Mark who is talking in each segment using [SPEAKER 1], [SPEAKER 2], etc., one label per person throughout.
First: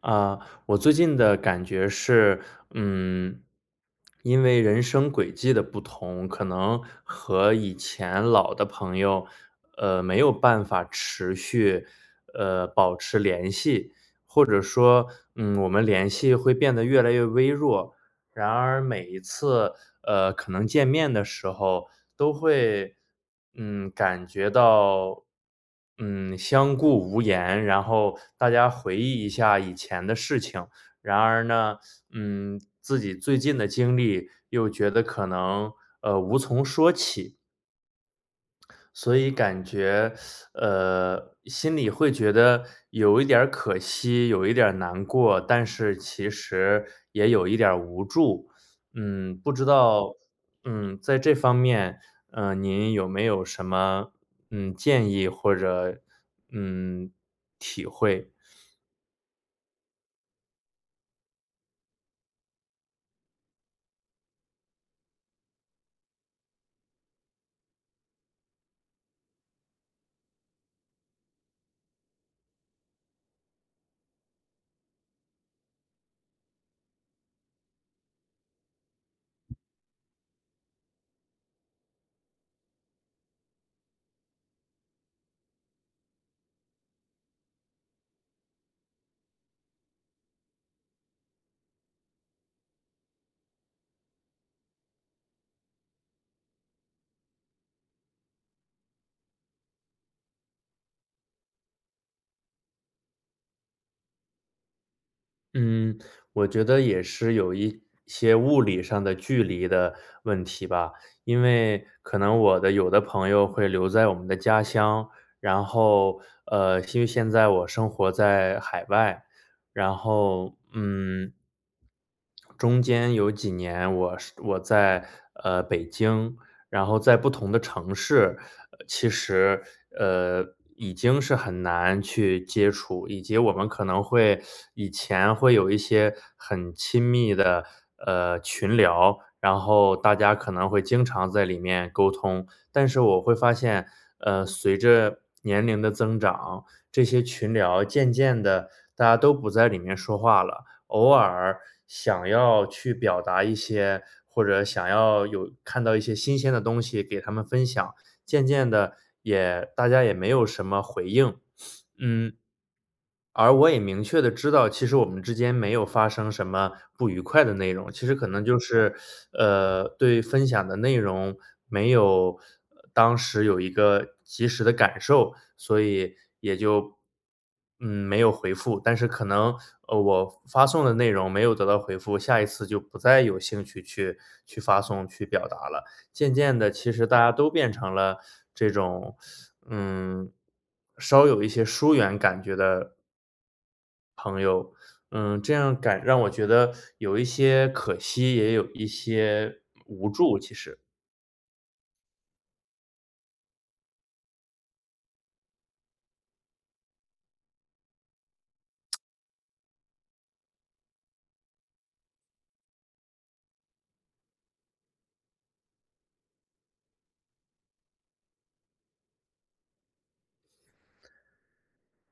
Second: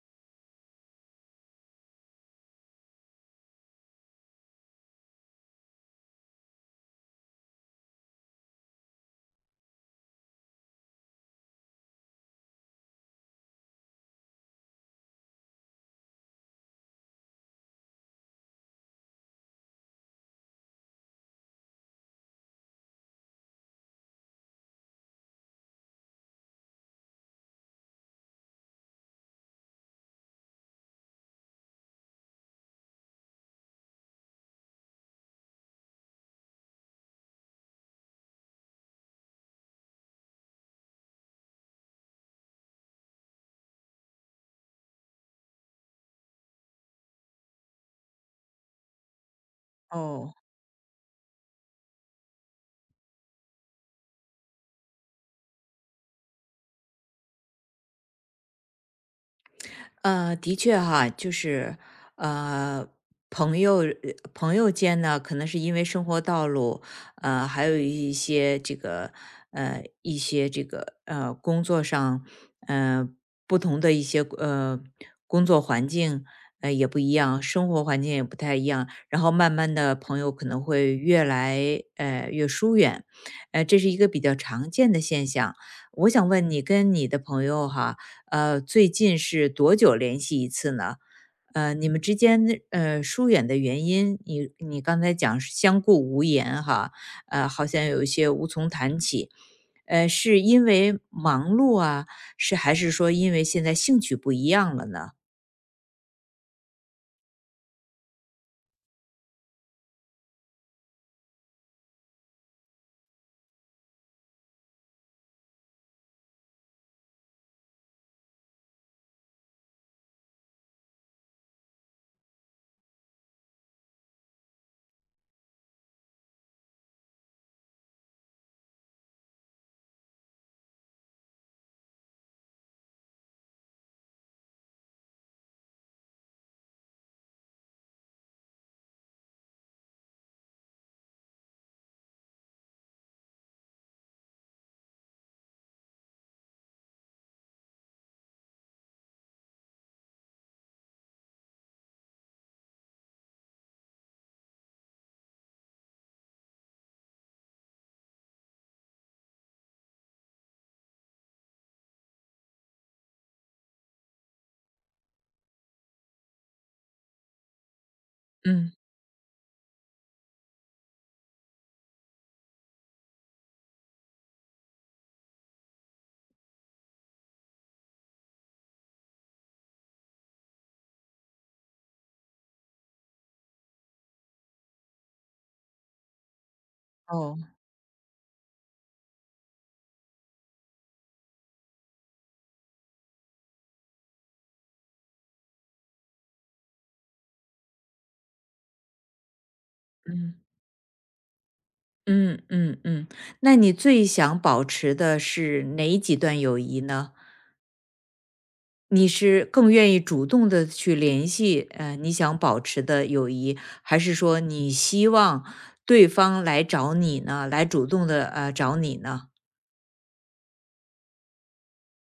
[SPEAKER 1] 啊，我最近的感觉是，嗯，因为人生轨迹的不同，可能和以前老的朋友，没有办法持续，保持联系，或者说，我们联系会变得越来越微弱。然而每一次，可能见面的时候都会，感觉到，相顾无言，然后大家回忆一下以前的事情。然而呢，自己最近的经历又觉得可能，无从说起。所以感觉，心里会觉得有一点儿可惜，有一点儿难过，但是其实也有一点儿无助。不知道，
[SPEAKER 2] 哦。
[SPEAKER 1] 在这方面，您有没有什么建议或者嗯体会？
[SPEAKER 2] 的确哈，就是呃，朋友朋友间呢，可能是因为生活道路，还有一些这个工作上，呃不同的一些工作环境，也不一样，生活环境也不太一样，然后慢慢的朋友可能会越来越疏远。这是一个比较常见的现象。我想问你，跟你的朋友哈。最近是多久联系一次呢？你们之间疏远的原因，你刚才讲是相顾无言哈，好像有一些无从谈起。是因为忙碌啊，是还是说因为现在兴趣不一样了呢？
[SPEAKER 1] 嗯，我觉得也是有一些物理上的距离的问题吧，因为可能我的有的朋友会留在我们的家乡，然后因为现在我生活在海外，然后中间有几年我在北京，然后在不同的城市，其实呃已经是很难去接触，以及我们可能会以前会有一些很亲密的群聊，然后大家可能会经常在里面沟通，但是我会发现，随着年龄的增长，这些群聊渐渐的大家都不在里面说话了。偶尔想要去表达一些，或者想要有看到一些新鲜的东西给他们分享，渐渐的大家也没有什么回应。嗯，而我也明确的知道，其实我们之间没有发生什么不愉快的内容，其实可能就
[SPEAKER 2] 嗯。
[SPEAKER 1] 是，对分享的内容没有当时有一个及时的感受，所以也就，没有回复。但是可能，我发送的内容没有得到回复，下一次就不再有兴趣去发送、去表达了。渐渐的，其实大家
[SPEAKER 2] 哦。
[SPEAKER 1] 都变成了这种，嗯，稍有一些疏远感觉的朋友，这样感让我觉得有一些可惜，也有一些无
[SPEAKER 2] 嗯
[SPEAKER 1] 助，其实。
[SPEAKER 2] 嗯嗯嗯，那你最想保持的是哪几段友谊呢？你是更愿意主动的去联系，你想保持的友谊，还是说你希望对方来找你呢？来主动的找你呢？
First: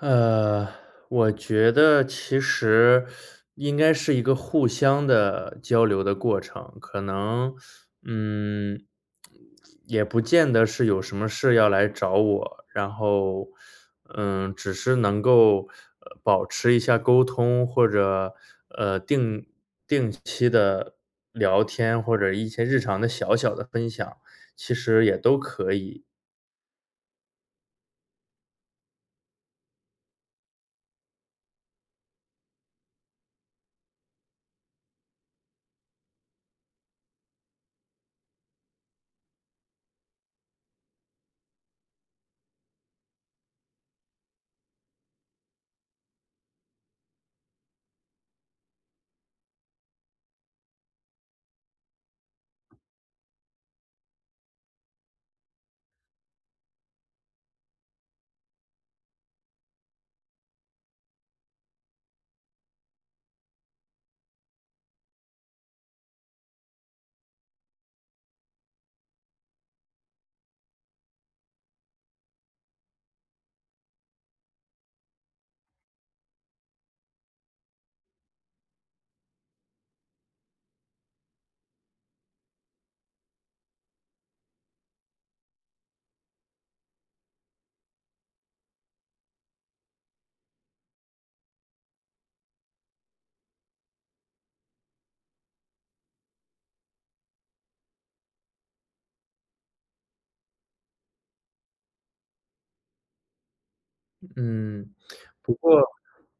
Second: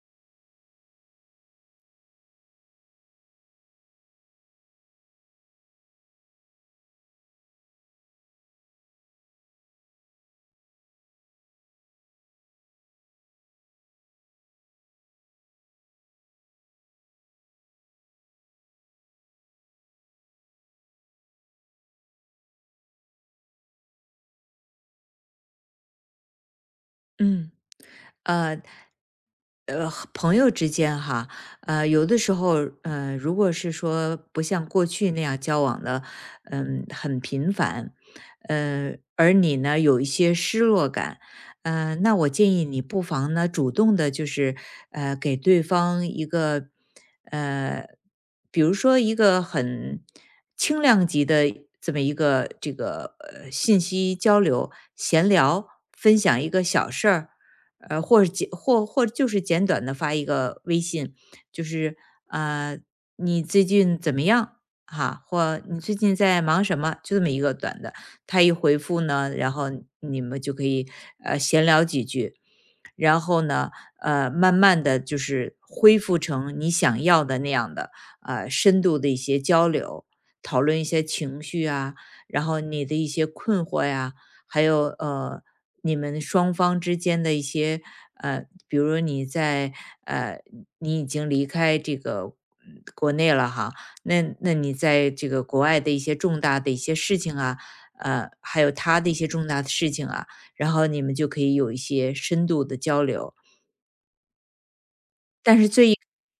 [SPEAKER 1] 呃，我觉得其实应该是一个互相的交流的过程，可能，嗯，也不见得是有什么事要来找我，然后，只是能够保持一下沟通，或者呃定定期的聊天，或者一些日常的小小的分享，其实也都可以，
[SPEAKER 2] 嗯。呃朋友之间哈，有的时候，如果是说不像过去那样交往的，嗯，很频繁，而你呢有一些失落感，那我建议你不妨呢主动的，就是给对方一个，呃，比如说一个很轻量级的这么一个这个信息交流、闲聊，分享一个小事儿，或者简或或就是简短的发一个微信，就是呃，你最近怎么样？哈，或你最近在忙什么？就这么一个短的，他一回复呢，然后你们就可以闲聊几句，然后呢，慢慢的就是恢复成你想要的那样的深度的一些交流，讨论一些情绪啊，然后你的一些困惑呀，还有你们双方之间的一些比如你在呃，你已经离开这个嗯国内了哈，那你在这个国外的一些重大的一些事情啊，还有他的一些重大的事情啊，然后你们就可以有一些深度的交流。
[SPEAKER 1] 嗯。
[SPEAKER 2] 但是最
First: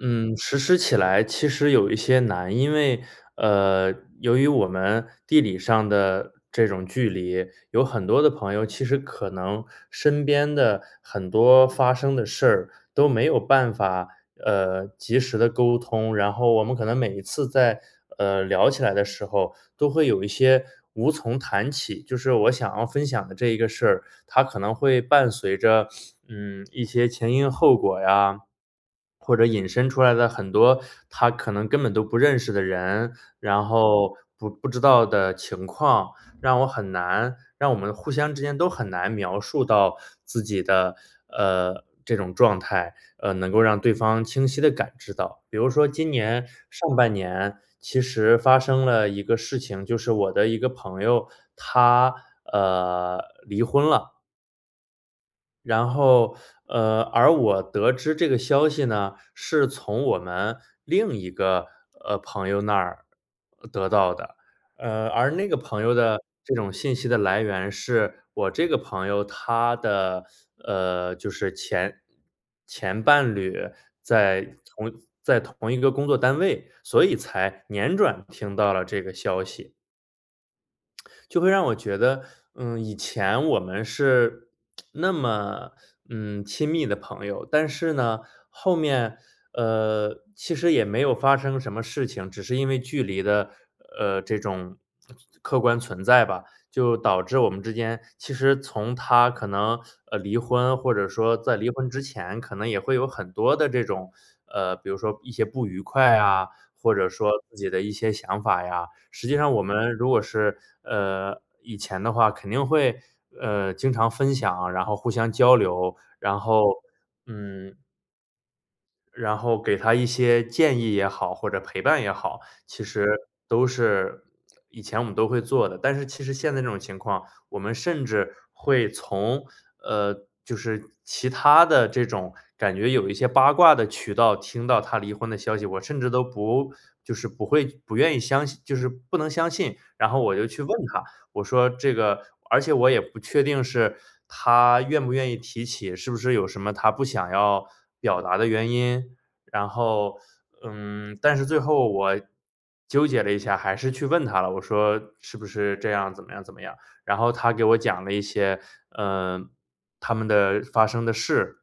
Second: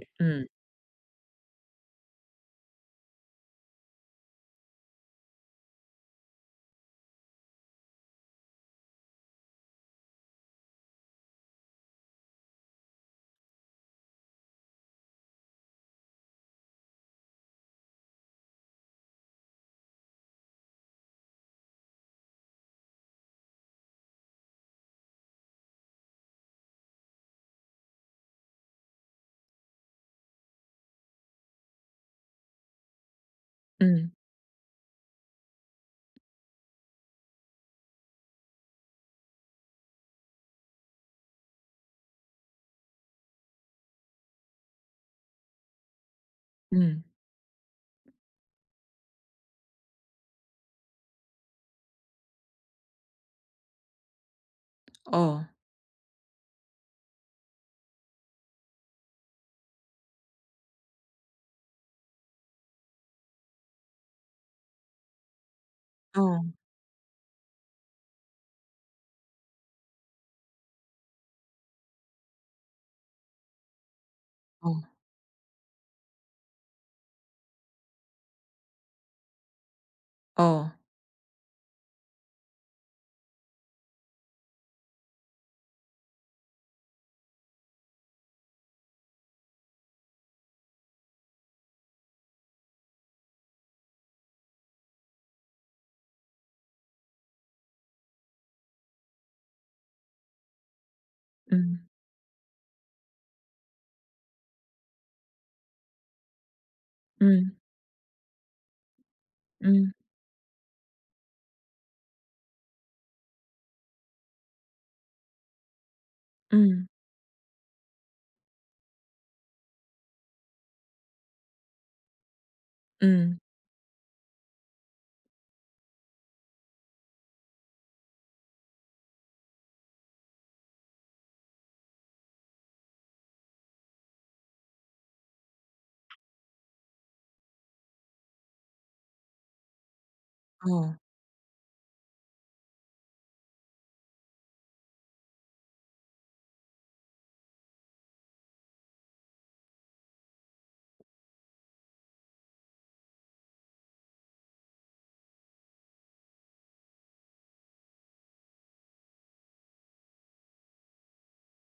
[SPEAKER 1] 嗯，
[SPEAKER 2] 嗯
[SPEAKER 1] 实施起来其实有一些难，因为，呃，由于我们地理上的这种距离，有很多的朋友其实可能身边的很多发生的事儿都没有办法，及时的沟通，然后我们可能每一次在，聊起来的时候，都会有一些无从谈起。就是我想要分享的这一个事儿，它可能会伴随着，一些前因后果呀。或者引申出来的很多他可能根本都不认识的人，然
[SPEAKER 2] 嗯
[SPEAKER 1] 后不知道的情况，让我们互相之间都很难描述到自己的，这种状态，能够让对方清晰的感知到。比如说今年上
[SPEAKER 2] 嗯。
[SPEAKER 1] 半年，其实发生了一个事情，就是我的一个朋友，他呃，离婚了。
[SPEAKER 2] 哦
[SPEAKER 1] 然后，而我得知这个消息呢，是从我们另一个，朋友那儿得到的。而那个朋友的
[SPEAKER 2] 哦
[SPEAKER 1] 这种信息的来源是我这个朋友他的，就是前伴侣在
[SPEAKER 2] 哦
[SPEAKER 1] 同在同一个工作单位，所以才辗转听到了这个消息。
[SPEAKER 2] 哦。
[SPEAKER 1] 就会让我觉得，以前我们是那么亲密的朋友，但是呢，后面其实也没有发生什么事情，只是因为距离的这种客观存在吧，就导致我们之间其实从他可能离婚，或者说在离
[SPEAKER 2] 嗯
[SPEAKER 1] 婚之前，可能也会有很多的这种，比如说一些不愉快啊，或者说自
[SPEAKER 2] 嗯
[SPEAKER 1] 己的一些想法呀。实际上我们
[SPEAKER 2] 嗯
[SPEAKER 1] 如果是，以前的话肯定会，经常分享，然后互相交流，然后，
[SPEAKER 2] 嗯
[SPEAKER 1] 嗯，给他一些建议也好，或者陪伴也好，其实
[SPEAKER 2] 嗯。
[SPEAKER 1] 都是以前我们都会做的。但是其实现在这种情况，我们甚至会从就是其他的这种感觉有一些八卦的渠道听到他离婚的消息，我甚至都不就是不会不愿意相信，就是不能相信。然后我就去问
[SPEAKER 2] 哦
[SPEAKER 1] 他，我说这个而且我也不确定是他愿不愿意提起，是不是有什么他不想要表达的原因。然后，但是最后我纠结了一下，还是去问他了，我说是不是这样，怎么样，怎么样？然后他给我讲了一些，嗯、他们的发生的事，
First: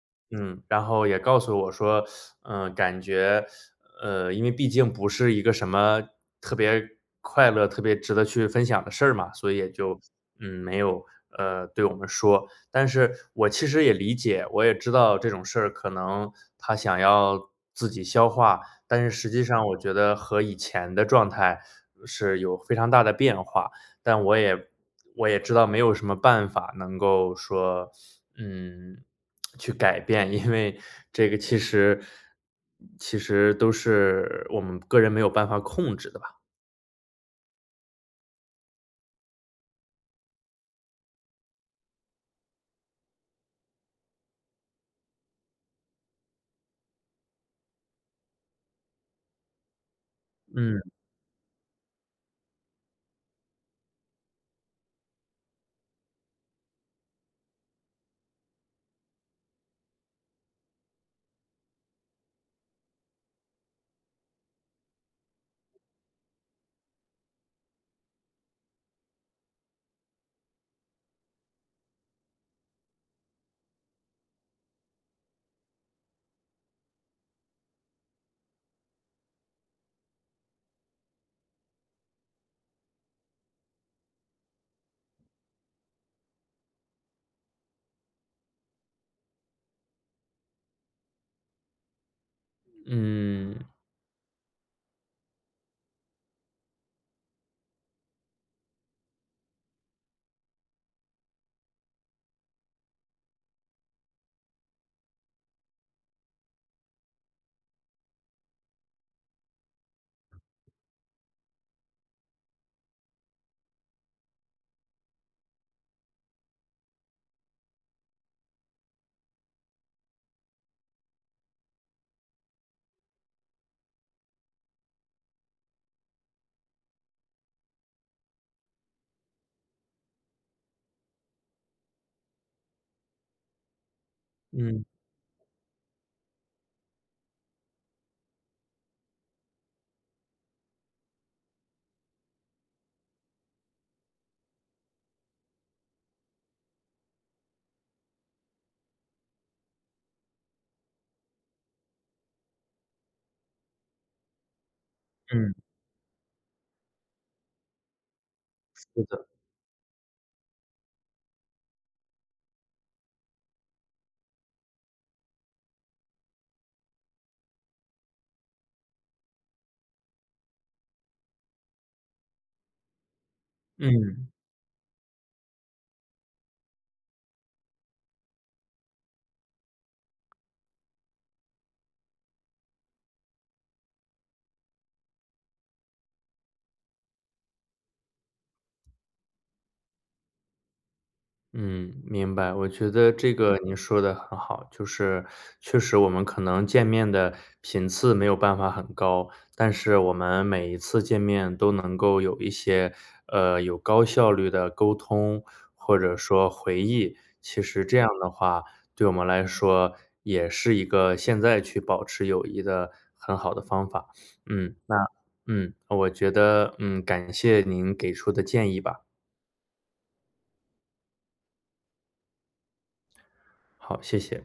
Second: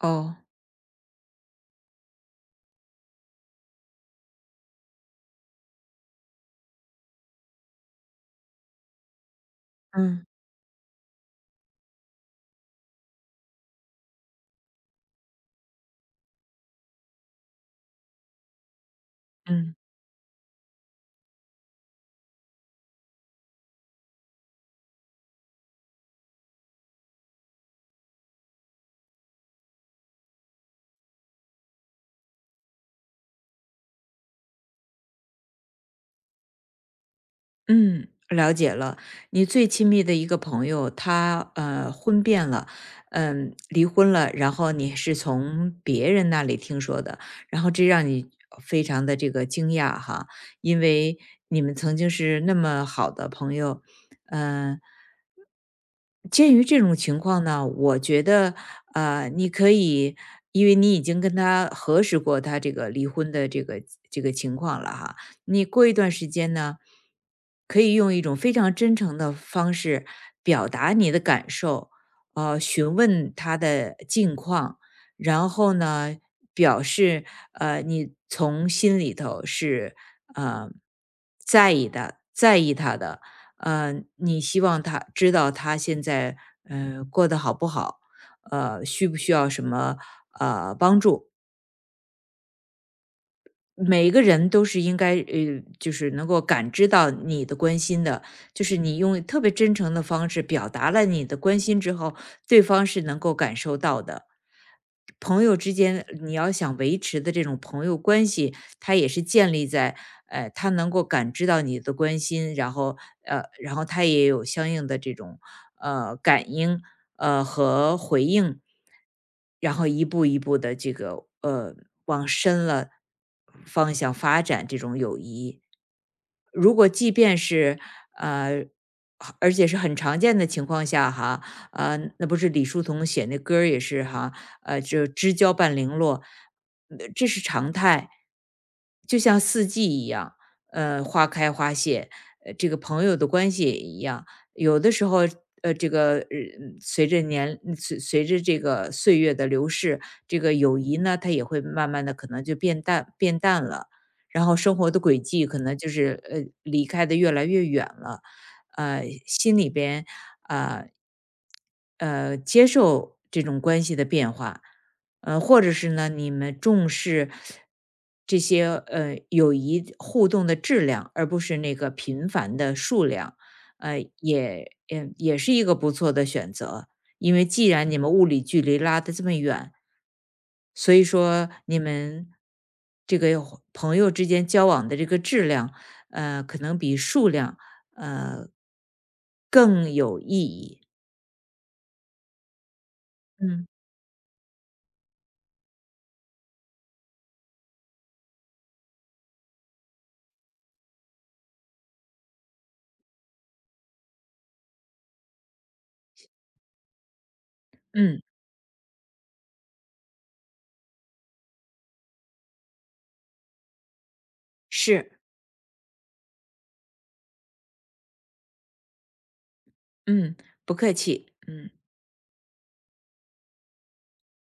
[SPEAKER 2] 哦。
[SPEAKER 1] 嗯，然后也告诉我说，感觉，因为毕竟不是一个什么特别快乐、特别值得去分享的事儿嘛，所以也就，
[SPEAKER 2] 嗯
[SPEAKER 1] 没有，对我们说。但是我其实也理解，我也知道这种事儿可能他想要自己消化，但是实际上
[SPEAKER 2] 嗯。
[SPEAKER 1] 我觉得和以前的状态是有非常大的变化。但我也知道没有什么办法能够说，嗯，去改变，因为这个其实都是我们个人没有办法控制的吧。
[SPEAKER 2] 嗯，了解了。你最亲密的一个朋友，他婚变了，嗯，离婚了，然后你是从别人那里听说的，然后这让你非常的这个惊讶哈，
[SPEAKER 1] 嗯，
[SPEAKER 2] 因为你们曾经是那么好的朋友。嗯、鉴于这种情况呢，我觉得，你可以，因为你已经跟他核实过他这个离婚的这个情况了哈，你过一段时间呢，可以用一种非常真诚的方式表达你的感受，询问他的近况，然后呢，表示你从心里头是呃在意的，在意他的，你希望他知道他现在嗯，过得好不好，需不需要什么帮助。
[SPEAKER 1] 嗯，
[SPEAKER 2] 每一个人都是应该，就是能够感知到你的关心的，就是你用特别真诚的方式表达了你的关心之后，对方是能够感受到的。朋友之间，你要想维持的这种朋友关系，它也是建立在，他能够感知到你的关心，然后，然后他也有相应的这种，感应，和回应。然后一步一步的这个，往深了方向发展这种友谊。如果即便是，呃，而且是很常见的情况下哈，那不是李叔同写那歌儿也是哈，
[SPEAKER 1] 嗯，
[SPEAKER 2] 就知交半零落，这是常态。就像四季一样，花开花谢，这个朋友的关系也一样。有的时候，呃，这个呃随着这个岁月的流逝，这个友谊呢，它也会慢慢的可能就变淡了，然后生活的轨迹
[SPEAKER 1] 嗯，
[SPEAKER 2] 可能就是离开的越来越远了，
[SPEAKER 1] 是的，
[SPEAKER 2] 心里边呃接受这种关系的变化，或者是呢，你们重视这些友谊互动的质量，而不是那个频繁的数量。
[SPEAKER 1] 嗯。
[SPEAKER 2] 也是一个不错的选择。因为既然你嗯们物理距离拉得这么远，所以说你们这个朋友之间交往的这个质量，可能比数量更有意义。
[SPEAKER 1] 嗯，明白。我觉得这个
[SPEAKER 2] 嗯。
[SPEAKER 1] 您说的很好，就是确实我们可能见面的频次没有办法很高，但是我们每一次见面都能够有一些，有高效率的沟通，或者说回忆。其实这样
[SPEAKER 2] 嗯，
[SPEAKER 1] 的话，对我们来说也是一个现在去保持友谊的很好的方法。那
[SPEAKER 2] 是，
[SPEAKER 1] 我觉得，感谢您给出的建议吧。
[SPEAKER 2] 嗯，不客气，嗯。
[SPEAKER 1] 好，谢谢。